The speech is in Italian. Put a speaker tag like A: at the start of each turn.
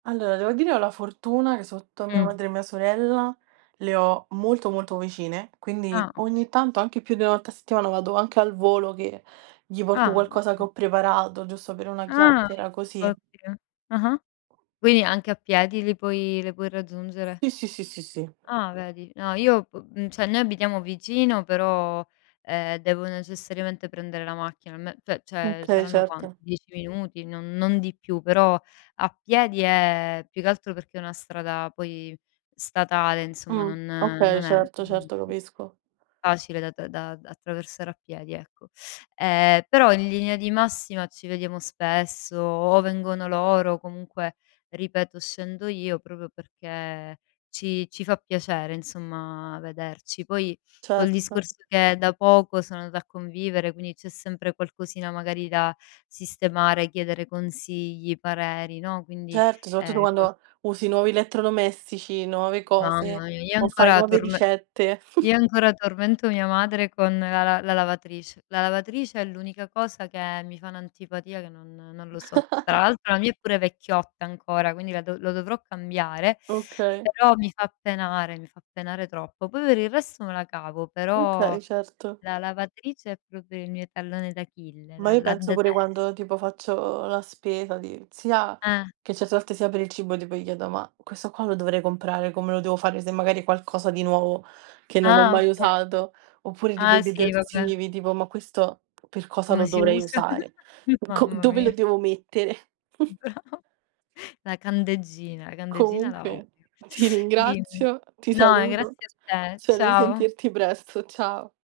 A: Allora devo dire ho la fortuna che sotto, mia
B: Mh.
A: madre e mia sorella le ho molto, molto vicine,
B: Ah,
A: quindi
B: oka
A: ogni tanto anche più di 1 volta a settimana vado anche al volo che gli porto
B: Ah
A: qualcosa che
B: oka
A: ho preparato giusto per una
B: Ah
A: chiacchiera così.
B: ottimo, ah-ah. Quindi anche a piedi li puoi le puoi raggiungere?
A: Sì, sì, sì, sì, sì.
B: Ah vedi. No, io p mhmm, cioè, noi abitiamo vicino però, ehm, devo necessariamente prendere la macchina, ne pe cioè,
A: Okay,
B: saranno quanto,
A: certo.
B: 10 minuti, non non di più, però a piedi è più che altro perché è una strada poi statale insomma,
A: Mh,
B: non
A: okay,
B: non è
A: certo,
B: mhmm
A: certo, capisco.
B: facile da da attraversare a piedi, ecco. Ehm, però in linea di massima ci vediamo spesso o vengono loro o comunque ripeto scendo io proprio perché ci ci fa piacere insomma vederci. Poi col
A: Certo.
B: discorso che da poco sono andata a convivere, quindi c'è sempre qualcosina magari da sistemare, chiedere consigli, pareri, no. Quindi
A: Certo, soprattu
B: ehm, cos
A: quando usi nuovi elettrodomestici, nuove
B: Mamma
A: cose
B: mia, io
A: o fai
B: ancora
A: nuove
B: torme
A: ricette.
B: io ancora tormento mia madre con la la la lavatrice. La lavatrice è l'unica cosa che mi fa un'antipatia che non non lo so. Tra l'altro la mia è pure vecchiotta ancora, quindi la dov lo dovrò cambiare,
A: Okay.
B: però mi fa penare mi fa penare troppo. Poi, per il resto me la cavo, però
A: Okay, certo.
B: la lavatrice è proprio il mio tallone d'Achille,
A: Ma
B: la
A: io
B: la
A: penso pure
B: detes
A: quando tipo faccio la spesa di sia
B: Eh.
A: che certe volte sia per il cibo tipo, gli chiedo: "Ma questo qua lo dovrei comprare, come lo devo fare?" Se magari qualcosa di nuovo che non ho
B: Ah
A: mai
B: oka
A: usato oppure tipo
B: Ah,
A: i
B: sì va be
A: detersivi tipo: "Ma questo per cosa
B: Come
A: lo
B: si
A: dovrei
B: usa?
A: usare? Co
B: Mamma
A: dove lo
B: mia.
A: devo mettere?"
B: Brava. La candeggina, la candeggina la odio
A: Comunque ti
B: dimmi.
A: ringrazio, ti
B: No, ehm,
A: saluto.
B: grazie a te.
A: Spero di
B: Ciao.
A: sentirti presto. Ciao.